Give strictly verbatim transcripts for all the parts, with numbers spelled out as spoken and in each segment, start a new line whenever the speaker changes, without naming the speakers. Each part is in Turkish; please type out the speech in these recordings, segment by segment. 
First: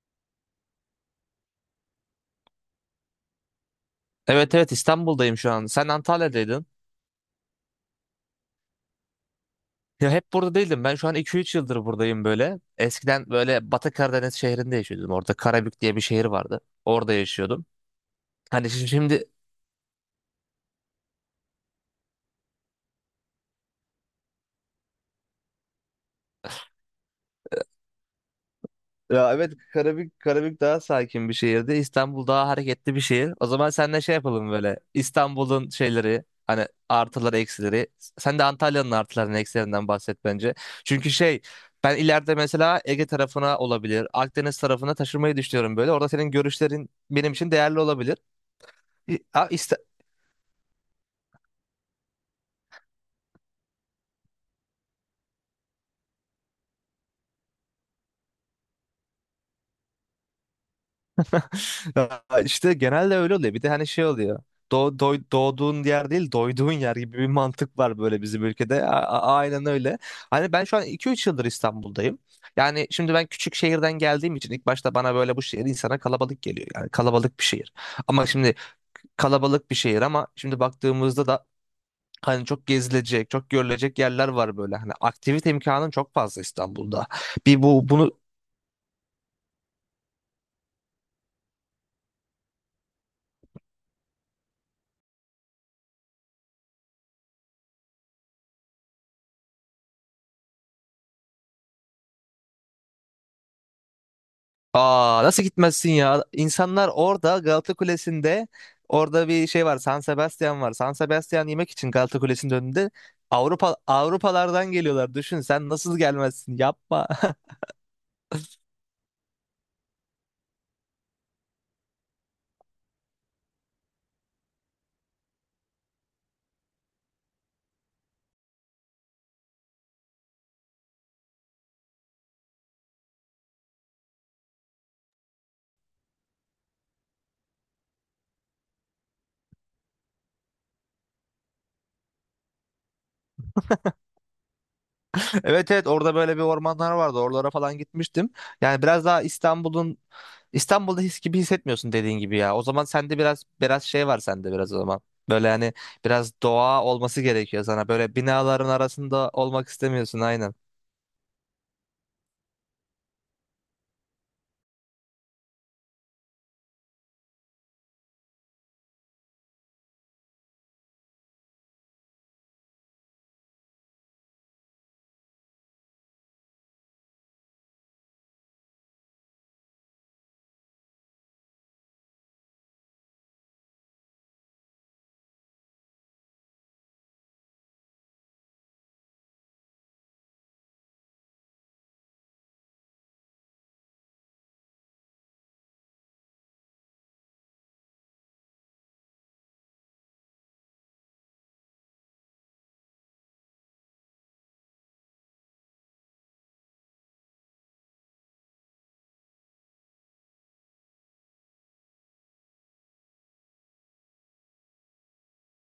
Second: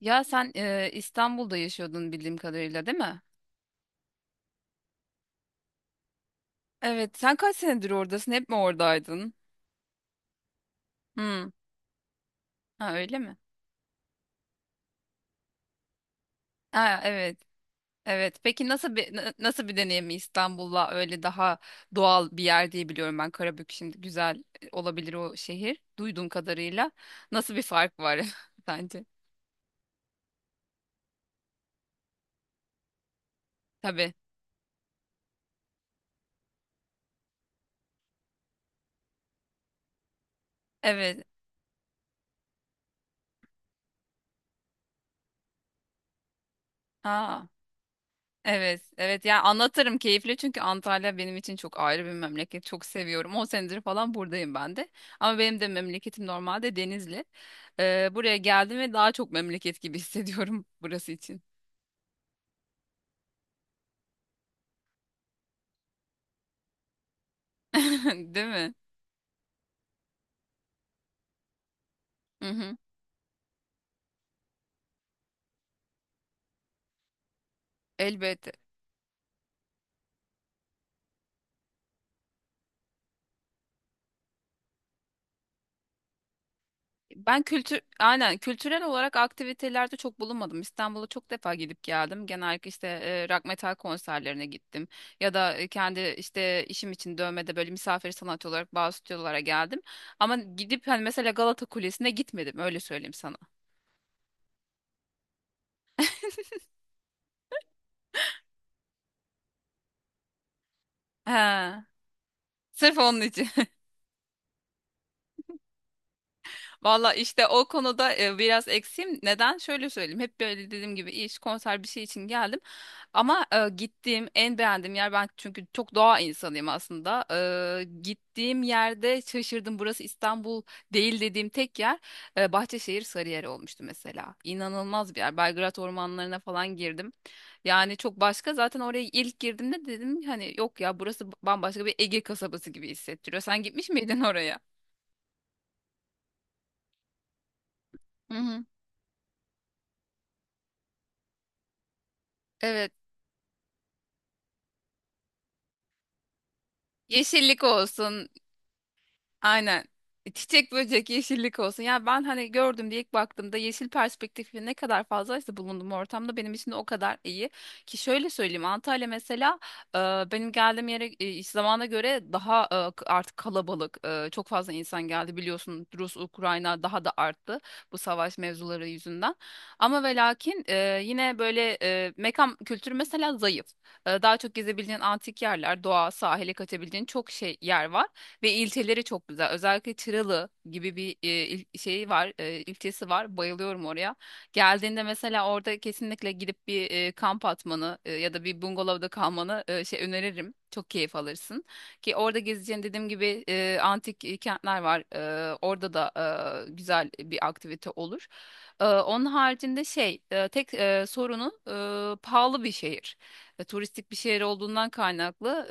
Ya sen e, İstanbul'da yaşıyordun bildiğim kadarıyla değil mi?
Evet evet İstanbul'dayım şu an. Sen Antalya'daydın.
Evet. Sen kaç senedir oradasın? Hep mi oradaydın?
Ya hep burada değildim. Ben şu an iki
Hmm.
üç yıldır buradayım böyle.
Ha öyle
Eskiden
mi?
böyle Batı Karadeniz şehrinde yaşıyordum. Orada Karabük diye bir şehir vardı.
Ha
Orada
evet.
yaşıyordum.
Evet.
Hani
Peki
şi-
nasıl bir
şimdi
na- nasıl bir deneyim İstanbul'la öyle daha doğal bir yer diye biliyorum ben. Karabük şimdi güzel e, olabilir o şehir. Duyduğum kadarıyla nasıl bir fark var sence?
ya evet Karabük, Karabük daha sakin bir şehirdi. İstanbul daha hareketli bir şehir. O zaman seninle
Tabii.
şey yapalım böyle. İstanbul'un şeyleri hani artıları eksileri. Sen de Antalya'nın artılarının eksilerinden bahset bence. Çünkü
Evet.
şey, ben ileride mesela Ege tarafına olabilir. Akdeniz tarafına taşınmayı düşünüyorum böyle. Orada senin görüşlerin benim
Aa.
için değerli olabilir.
Evet,
İ-
evet. Yani
A- İst-
anlatırım keyifli çünkü Antalya benim için çok ayrı bir memleket. Çok seviyorum. on senedir falan buradayım ben de. Ama benim de memleketim normalde Denizli. Ee, buraya geldim ve daha çok memleket gibi hissediyorum burası için.
Ya İşte genelde öyle oluyor. Bir de hani şey oluyor. Doğ, doy- doğduğun yer değil, doyduğun yer gibi bir mantık var böyle bizim
Değil mi?
ülkede. A- a- aynen öyle. Hani ben şu an iki üç yıldır İstanbul'dayım.
Hı hı.
Yani şimdi ben küçük şehirden geldiğim için ilk başta bana böyle bu şehir insana kalabalık geliyor. Yani kalabalık bir şehir. Ama
Elbette.
şimdi kalabalık bir şehir ama şimdi baktığımızda da hani çok gezilecek, çok görülecek yerler var böyle. Hani aktivite imkanın çok fazla İstanbul'da.
Ben
Bir
kültür
bu bunu
aynen kültürel olarak aktivitelerde çok bulunmadım. İstanbul'a çok defa gidip geldim. Genellikle işte e, rock metal konserlerine gittim ya da e, kendi işte işim için dövmede böyle misafir sanatçı olarak bazı stüdyolara geldim. Ama gidip hani mesela Galata Kulesi'ne gitmedim, öyle söyleyeyim sana.
aa, nasıl gitmezsin ya? İnsanlar orada Galata Kulesi'nde, orada bir şey var. San Sebastian var. San Sebastian yemek
He,
için Galata Kulesi'nin önünde
sırf onun için.
Avrupa Avrupalardan geliyorlar. Düşün sen, nasıl gelmezsin? Yapma.
Valla işte o konuda e, biraz eksiğim. Neden? Şöyle söyleyeyim. Hep böyle dediğim gibi iş, konser bir şey için geldim. Ama e, gittiğim en beğendiğim yer, ben çünkü çok doğa insanıyım aslında. E, gittiğim yerde şaşırdım. Burası İstanbul değil dediğim tek yer e, Bahçeşehir Sarıyer olmuştu mesela. İnanılmaz bir yer. Belgrad ormanlarına falan girdim. Yani çok başka. Zaten oraya ilk girdiğimde dedim hani yok ya, burası bambaşka bir Ege kasabası gibi hissettiriyor. Sen gitmiş miydin oraya?
Evet evet, orada böyle bir ormanlar vardı. Oralara falan gitmiştim.
Hı hı.
Yani biraz daha İstanbul'un İstanbul'da his gibi hissetmiyorsun dediğin gibi ya. O zaman
Evet.
sende biraz biraz şey var sende, biraz o zaman. Böyle hani biraz doğa olması
Yeşillik
gerekiyor sana. Böyle
olsun.
binaların arasında olmak
Aynen.
istemiyorsun aynen.
Çiçek böcek yeşillik olsun. Ya ben hani gördüm diye ilk baktığımda yeşil perspektifi ne kadar fazlaysa bulunduğum ortamda benim için de o kadar iyi. Ki şöyle söyleyeyim, Antalya mesela e, benim geldiğim yere e, iş zamana göre daha e, k- artık kalabalık. E, çok fazla insan geldi, biliyorsun, Rus, Ukrayna daha da arttı bu savaş mevzuları yüzünden. Ama ve lakin e, yine böyle e, mekan kültürü mesela zayıf. E, daha çok gezebileceğin antik yerler, doğa, sahile kaçabileceğin çok şey yer var. Ve ilçeleri çok güzel. Özellikle Çıralı gibi bir e, il- şeyi var, e, ilçesi var. Bayılıyorum oraya. Geldiğinde mesela orada kesinlikle gidip bir e, kamp atmanı e, ya da bir bungalovda kalmanı e, şey öneririm. Çok keyif alırsın. Ki orada gezeceğin, dediğim gibi, e, antik e, kentler var. E, orada da e, güzel bir aktivite olur. E, onun haricinde şey, e, tek e, sorunu, e, pahalı bir şehir. E, turistik bir şehir olduğundan kaynaklı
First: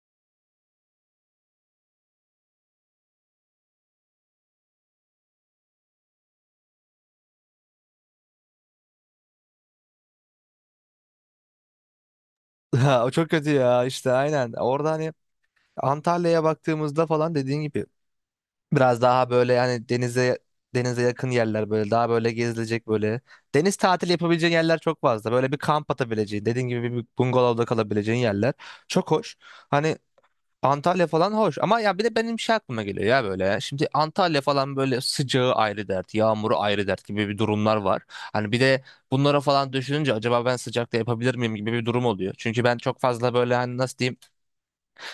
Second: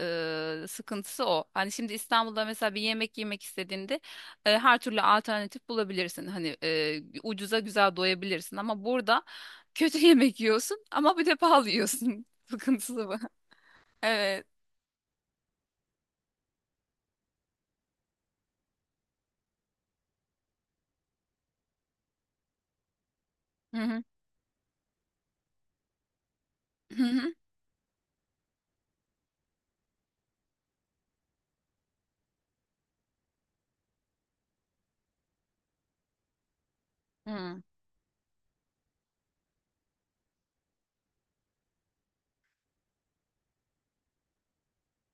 e, sıkıntısı o. Hani şimdi İstanbul'da mesela bir yemek yemek istediğinde e, her türlü alternatif bulabilirsin. Hani e, ucuza güzel doyabilirsin ama burada kötü yemek yiyorsun, ama bir de pahalı yiyorsun. Sıkıntısı
Ha, o
bu.
çok kötü ya işte
Evet.
aynen. Orada hani Antalya'ya baktığımızda falan dediğin gibi biraz daha böyle, yani denize denize yakın yerler böyle daha böyle gezilecek böyle. Deniz
Hı hı.
tatili yapabileceğin yerler çok fazla. Böyle bir kamp atabileceğin, dediğin gibi
Hı
bir
hı.
bungalovda kalabileceğin yerler. Çok hoş. Hani Antalya falan hoş ama ya, bir de benim şey aklıma geliyor ya böyle ya. Şimdi Antalya falan böyle, sıcağı ayrı dert, yağmuru ayrı dert gibi bir
Hı.
durumlar var. Hani bir de bunlara falan düşününce acaba ben sıcakta yapabilir miyim gibi bir durum oluyor. Çünkü ben çok fazla böyle hani, nasıl diyeyim,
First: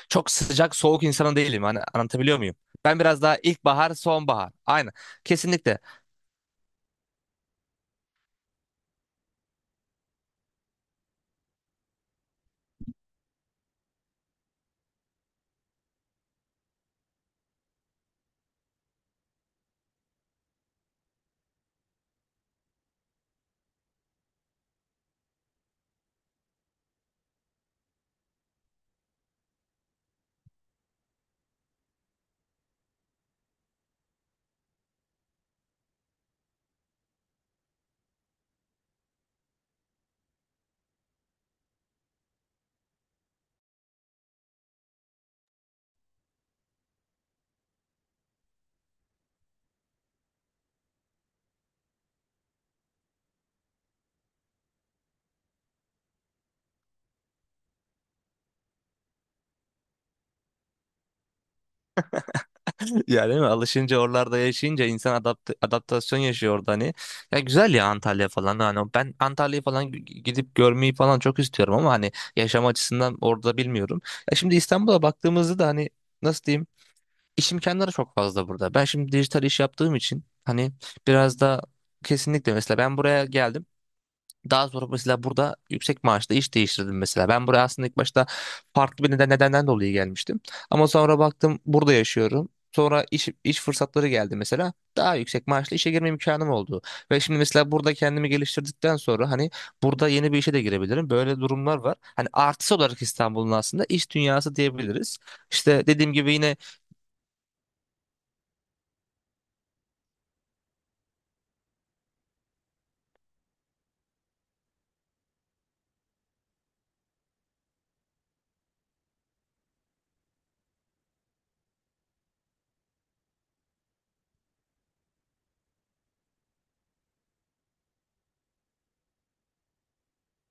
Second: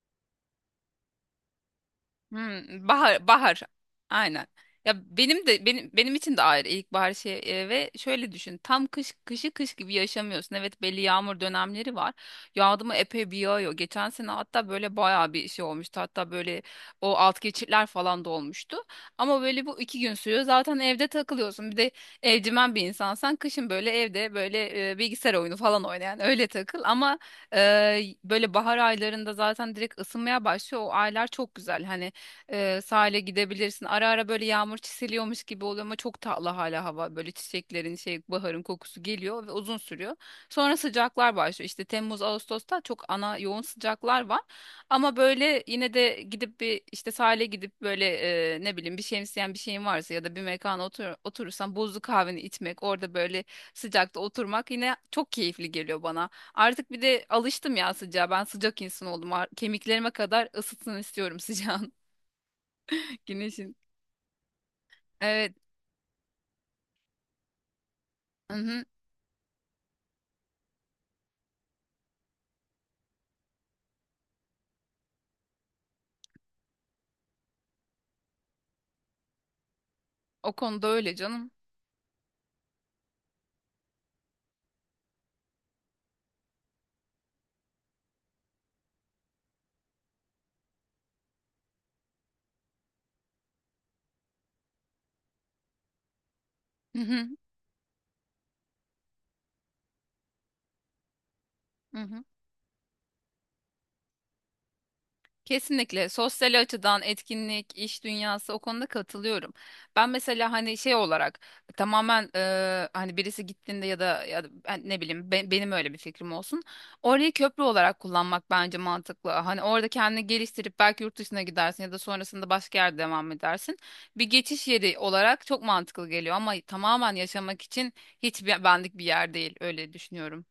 çok sıcak soğuk insanı değilim. Hani anlatabiliyor muyum?
Hmm,
Ben biraz
bahar
daha
bahar.
ilkbahar,
Aynen.
sonbahar. Aynen.
Ya benim de
Kesinlikle.
benim benim için de ayrı ilkbahar şey, e, ve şöyle düşün. Tam kış kışı kış gibi yaşamıyorsun. Evet, belli yağmur dönemleri var. Yağdı mı epey bir yağıyor. Geçen sene hatta böyle bayağı bir şey olmuştu. Hatta böyle o alt geçitler falan da olmuştu. Ama böyle bu iki gün sürüyor. Zaten evde takılıyorsun. Bir de evcimen bir insansan, kışın böyle evde böyle e, bilgisayar oyunu falan oynayan öyle takıl. Ama e, böyle bahar aylarında zaten direkt ısınmaya başlıyor. O aylar çok güzel. Hani e, sahile gidebilirsin. Ara ara böyle yağmur çiseliyormuş gibi oluyor ama çok tatlı hala hava. Böyle çiçeklerin şey baharın kokusu geliyor ve uzun sürüyor. Sonra sıcaklar başlıyor. İşte Temmuz, Ağustos'ta çok ana yoğun sıcaklar var. Ama böyle yine de gidip bir işte sahile gidip böyle e, ne bileyim, bir şemsiyen bir şeyin varsa ya da bir mekana otur, oturursan buzlu kahveni içmek, orada böyle sıcakta oturmak yine çok keyifli geliyor bana. Artık bir de alıştım ya sıcağa. Ben sıcak insan oldum. Ar- Kemiklerime kadar ısıtsın istiyorum sıcağın.
Yani değil mi?
Güneşin.
Alışınca, oralarda yaşayınca insan adapt
Evet.
adaptasyon yaşıyor orada hani. Ya güzel ya Antalya falan,
Hı-hı.
hani ben Antalya'yı falan g- gidip görmeyi falan çok istiyorum ama hani yaşam açısından orada bilmiyorum. Ya şimdi İstanbul'a baktığımızda da hani, nasıl diyeyim, iş imkanları çok fazla burada. Ben şimdi dijital iş yaptığım için
O
hani
konuda öyle
biraz
canım.
da kesinlikle, mesela ben buraya geldim. Daha sonra mesela burada yüksek maaşla iş değiştirdim mesela. Ben buraya aslında ilk başta farklı bir neden, nedenden dolayı gelmiştim. Ama sonra baktım burada yaşıyorum. Sonra iş, iş fırsatları geldi mesela. Daha yüksek maaşla işe girme imkanım oldu. Ve
Hı-hı.
şimdi mesela burada kendimi geliştirdikten sonra hani burada yeni bir işe de girebilirim. Böyle durumlar var.
Hı-hı.
Hani artısı olarak İstanbul'un aslında iş dünyası diyebiliriz. İşte
Kesinlikle
dediğim gibi yine,
sosyal açıdan etkinlik, iş dünyası, o konuda katılıyorum. Ben mesela hani şey olarak tamamen e, hani birisi gittiğinde ya da, ya da ben ne bileyim, be- benim öyle bir fikrim olsun. Orayı köprü olarak kullanmak bence mantıklı. Hani orada kendini geliştirip belki yurt dışına gidersin ya da sonrasında başka yerde devam edersin. Bir geçiş yeri olarak çok mantıklı geliyor ama tamamen yaşamak için hiç be- benlik bir yer değil, öyle düşünüyorum.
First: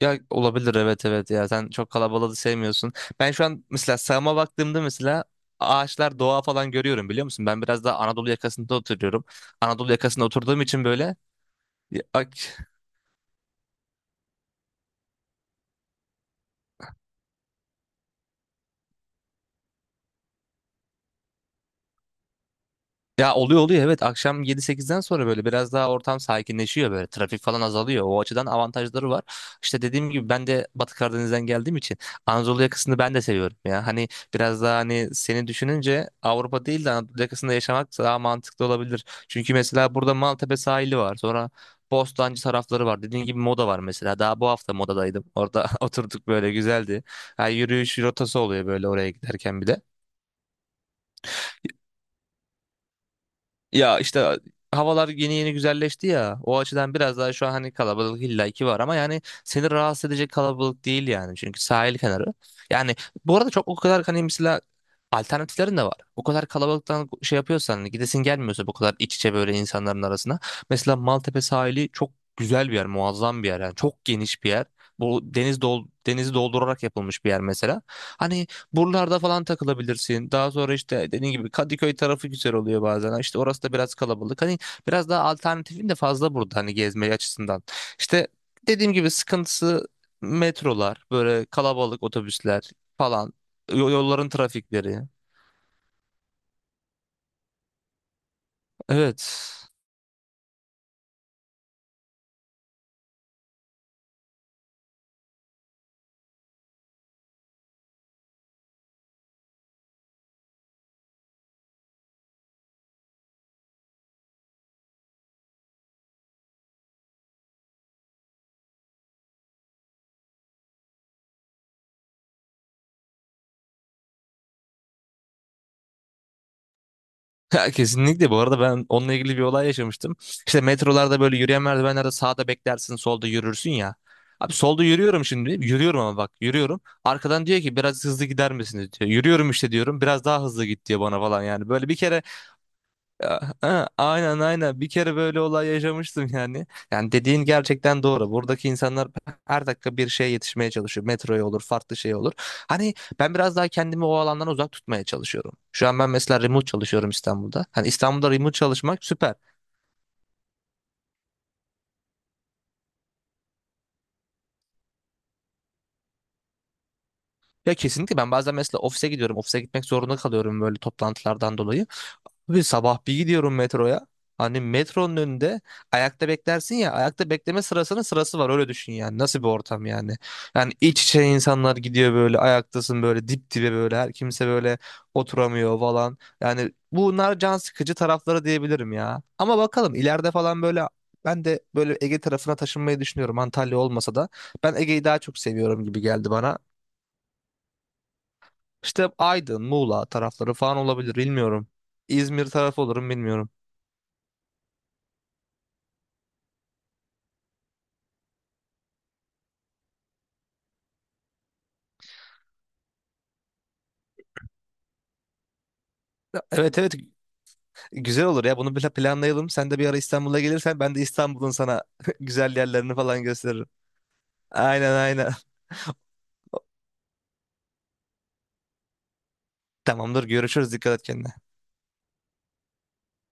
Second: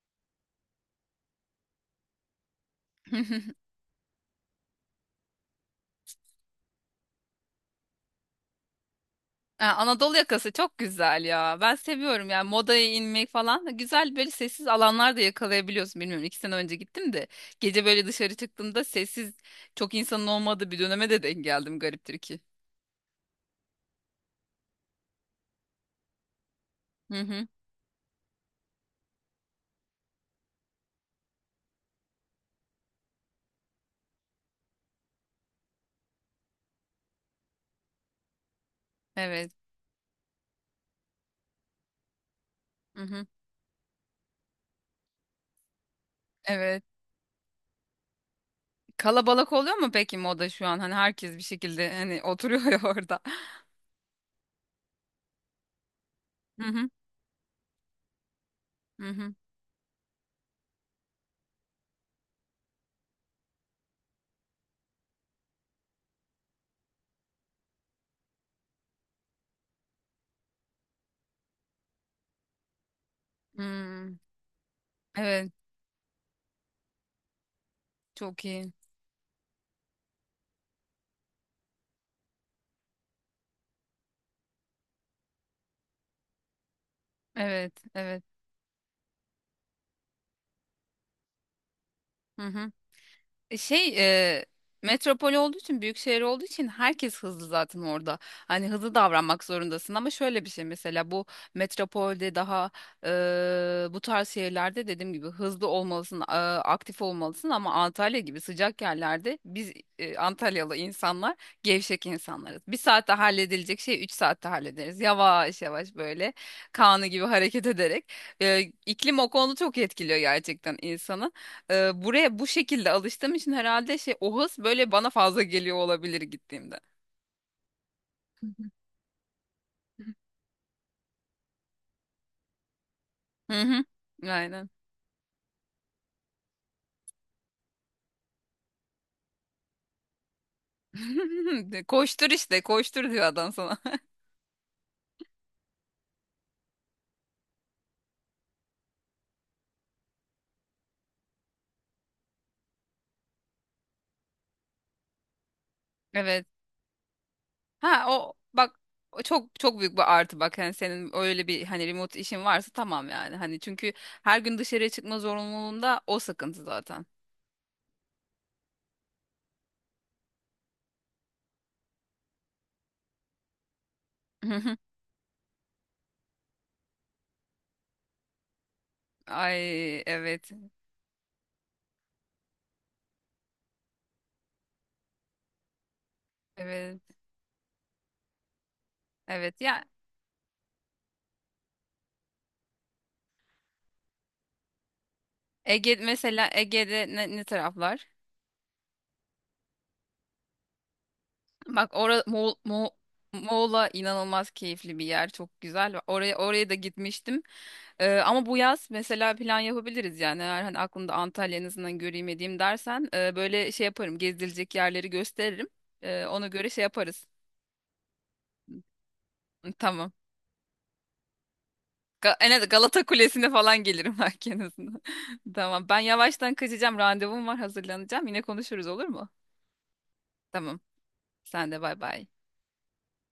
ya olabilir, evet evet, ya sen çok kalabalığı sevmiyorsun. Ben şu an mesela sağıma baktığımda mesela ağaçlar, doğa falan görüyorum biliyor musun? Ben biraz daha Anadolu yakasında oturuyorum.
Ha,
Anadolu
Anadolu
yakasında
yakası
oturduğum
çok
için böyle
güzel ya. Ben seviyorum yani modaya inmek falan. Güzel böyle sessiz alanlar da yakalayabiliyorsun. Bilmiyorum, iki sene önce gittim de gece böyle dışarı çıktığımda sessiz, çok insanın olmadığı bir döneme de denk geldim gariptir ki.
ya, oluyor oluyor, evet akşam yedi sekizden sonra böyle biraz daha ortam sakinleşiyor, böyle
Hı
trafik
hı.
falan azalıyor, o açıdan avantajları var. İşte dediğim gibi ben de Batı Karadeniz'den geldiğim için Anadolu yakasını ben de seviyorum ya hani, biraz daha hani seni düşününce Avrupa değil de Anadolu yakasında yaşamak daha mantıklı olabilir.
Evet.
Çünkü mesela burada Maltepe sahili var, sonra Bostancı tarafları
Hı
var,
hı.
dediğim gibi Moda var mesela, daha bu hafta Moda'daydım, orada oturduk böyle,
Evet.
güzeldi. Ha, yürüyüş rotası oluyor böyle oraya
Kalabalık
giderken bir
oluyor
de.
mu peki moda şu an? Hani herkes bir şekilde hani oturuyor ya orada.
Ya işte havalar yeni yeni güzelleşti ya. O
Hı hı.
açıdan biraz daha şu an hani kalabalık illaki var ama
Hı
yani
hı.
seni rahatsız edecek kalabalık değil yani. Çünkü sahil kenarı. Yani bu arada çok o kadar hani mesela alternatiflerin de var. O kadar kalabalıktan şey yapıyorsan hani, gidesin gelmiyorsa bu kadar iç içe böyle insanların arasına. Mesela Maltepe sahili çok güzel bir yer, muazzam bir yer yani. Çok
Hmm.
geniş bir yer. Bu
Evet.
deniz dol denizi doldurarak yapılmış bir yer mesela.
Çok
Hani
iyi.
buralarda falan takılabilirsin. Daha sonra işte dediğin gibi Kadıköy tarafı güzel oluyor bazen. İşte orası da biraz kalabalık. Hani biraz daha alternatifin de fazla burada hani gezme açısından.
Evet.
İşte
Evet.
dediğim gibi sıkıntısı metrolar, böyle kalabalık
Hı hı.
otobüsler falan, yo-
Şey
yolların
e,
trafikleri.
metropol olduğu için, büyük şehir olduğu için herkes hızlı zaten orada. Hani hızlı
Evet.
davranmak zorundasın, ama şöyle bir şey mesela, bu metropolde daha, e, bu tarz şehirlerde, dediğim gibi, hızlı olmalısın, e, aktif olmalısın, ama Antalya gibi sıcak yerlerde biz, e, Antalyalı insanlar gevşek insanlarız. Bir saatte halledilecek şey üç saatte hallederiz. Yavaş yavaş böyle kanı gibi hareket ederek. E, iklim o konuda çok etkiliyor gerçekten insanı, e, buraya bu şekilde alıştığım için herhalde şey, o hız böyle bana fazla geliyor olabilir gittiğimde.
Ha, kesinlikle, bu arada ben onunla ilgili bir olay yaşamıştım. İşte metrolarda böyle yürüyen merdivenlerde sağda beklersin, solda
Hı
yürürsün
hı.
ya. Abi
Aynen.
solda yürüyorum şimdi. Yürüyorum ama bak, yürüyorum. Arkadan diyor ki biraz hızlı gider misiniz diyor. Yürüyorum işte diyorum. Biraz daha hızlı git diyor bana falan yani.
De,
Böyle bir kere
Koştur işte, koştur diyor
ya,
adam sana.
ha, aynen aynen, bir kere böyle olay yaşamıştım yani. Yani dediğin gerçekten doğru. Buradaki insanlar her dakika bir şeye yetişmeye çalışıyor. Metroya olur, farklı şey olur. Hani ben biraz daha kendimi o alandan uzak tutmaya çalışıyorum. Şu an ben mesela
Evet.
remote çalışıyorum İstanbul'da. Hani
Ha
İstanbul'da
o
remote
bak,
çalışmak
o
süper.
çok çok büyük bir artı bak, hani senin öyle bir hani remote işin varsa tamam yani. Hani çünkü her gün dışarıya çıkma zorunluluğunda o sıkıntı zaten.
Ya kesinlikle, ben bazen mesela ofise gidiyorum. Ofise gitmek zorunda kalıyorum böyle toplantılardan dolayı. Bir sabah bir gidiyorum metroya. Hani metronun önünde ayakta beklersin ya, ayakta bekleme sırasının sırası var, öyle düşün yani, nasıl bir ortam
Ay
yani.
evet.
Yani iç içe insanlar gidiyor böyle, ayaktasın böyle dip dibe böyle, her kimse böyle oturamıyor falan. Yani
Evet.
bunlar can sıkıcı tarafları diyebilirim ya. Ama
Evet ya.
bakalım ileride falan böyle ben de böyle Ege tarafına taşınmayı düşünüyorum, Antalya olmasa da. Ben Ege'yi daha çok seviyorum
Ege
gibi geldi
mesela,
bana.
Ege'de ne, ne taraflar?
İşte Aydın, Muğla tarafları falan olabilir bilmiyorum.
Bak orada
İzmir
Moğol,
tarafı
Moğol-
olurum bilmiyorum.
Moğol'a, inanılmaz keyifli bir yer. Çok güzel. Oraya oraya da gitmiştim. Ee, ama bu yaz mesela plan yapabiliriz yani. Eğer hani aklımda Antalya, en azından göreyim edeyim dersen e, böyle şey yaparım. Gezilecek yerleri gösteririm. E, ona göre
Evet
şey
evet,
yaparız.
güzel olur ya, bunu bir planlayalım. Sen de bir ara
Tamam.
İstanbul'a gelirsen ben de İstanbul'un sana
Ga- en
güzel
az
yerlerini
Galata
falan
Kulesi'ne
gösteririm.
falan gelirim belki, en
Aynen
azından.
aynen.
Tamam. Ben yavaştan kaçacağım. Randevum var. Hazırlanacağım. Yine konuşuruz olur mu?
Tamamdır, görüşürüz,
Tamam.
dikkat et kendine.
Sen de bay bay.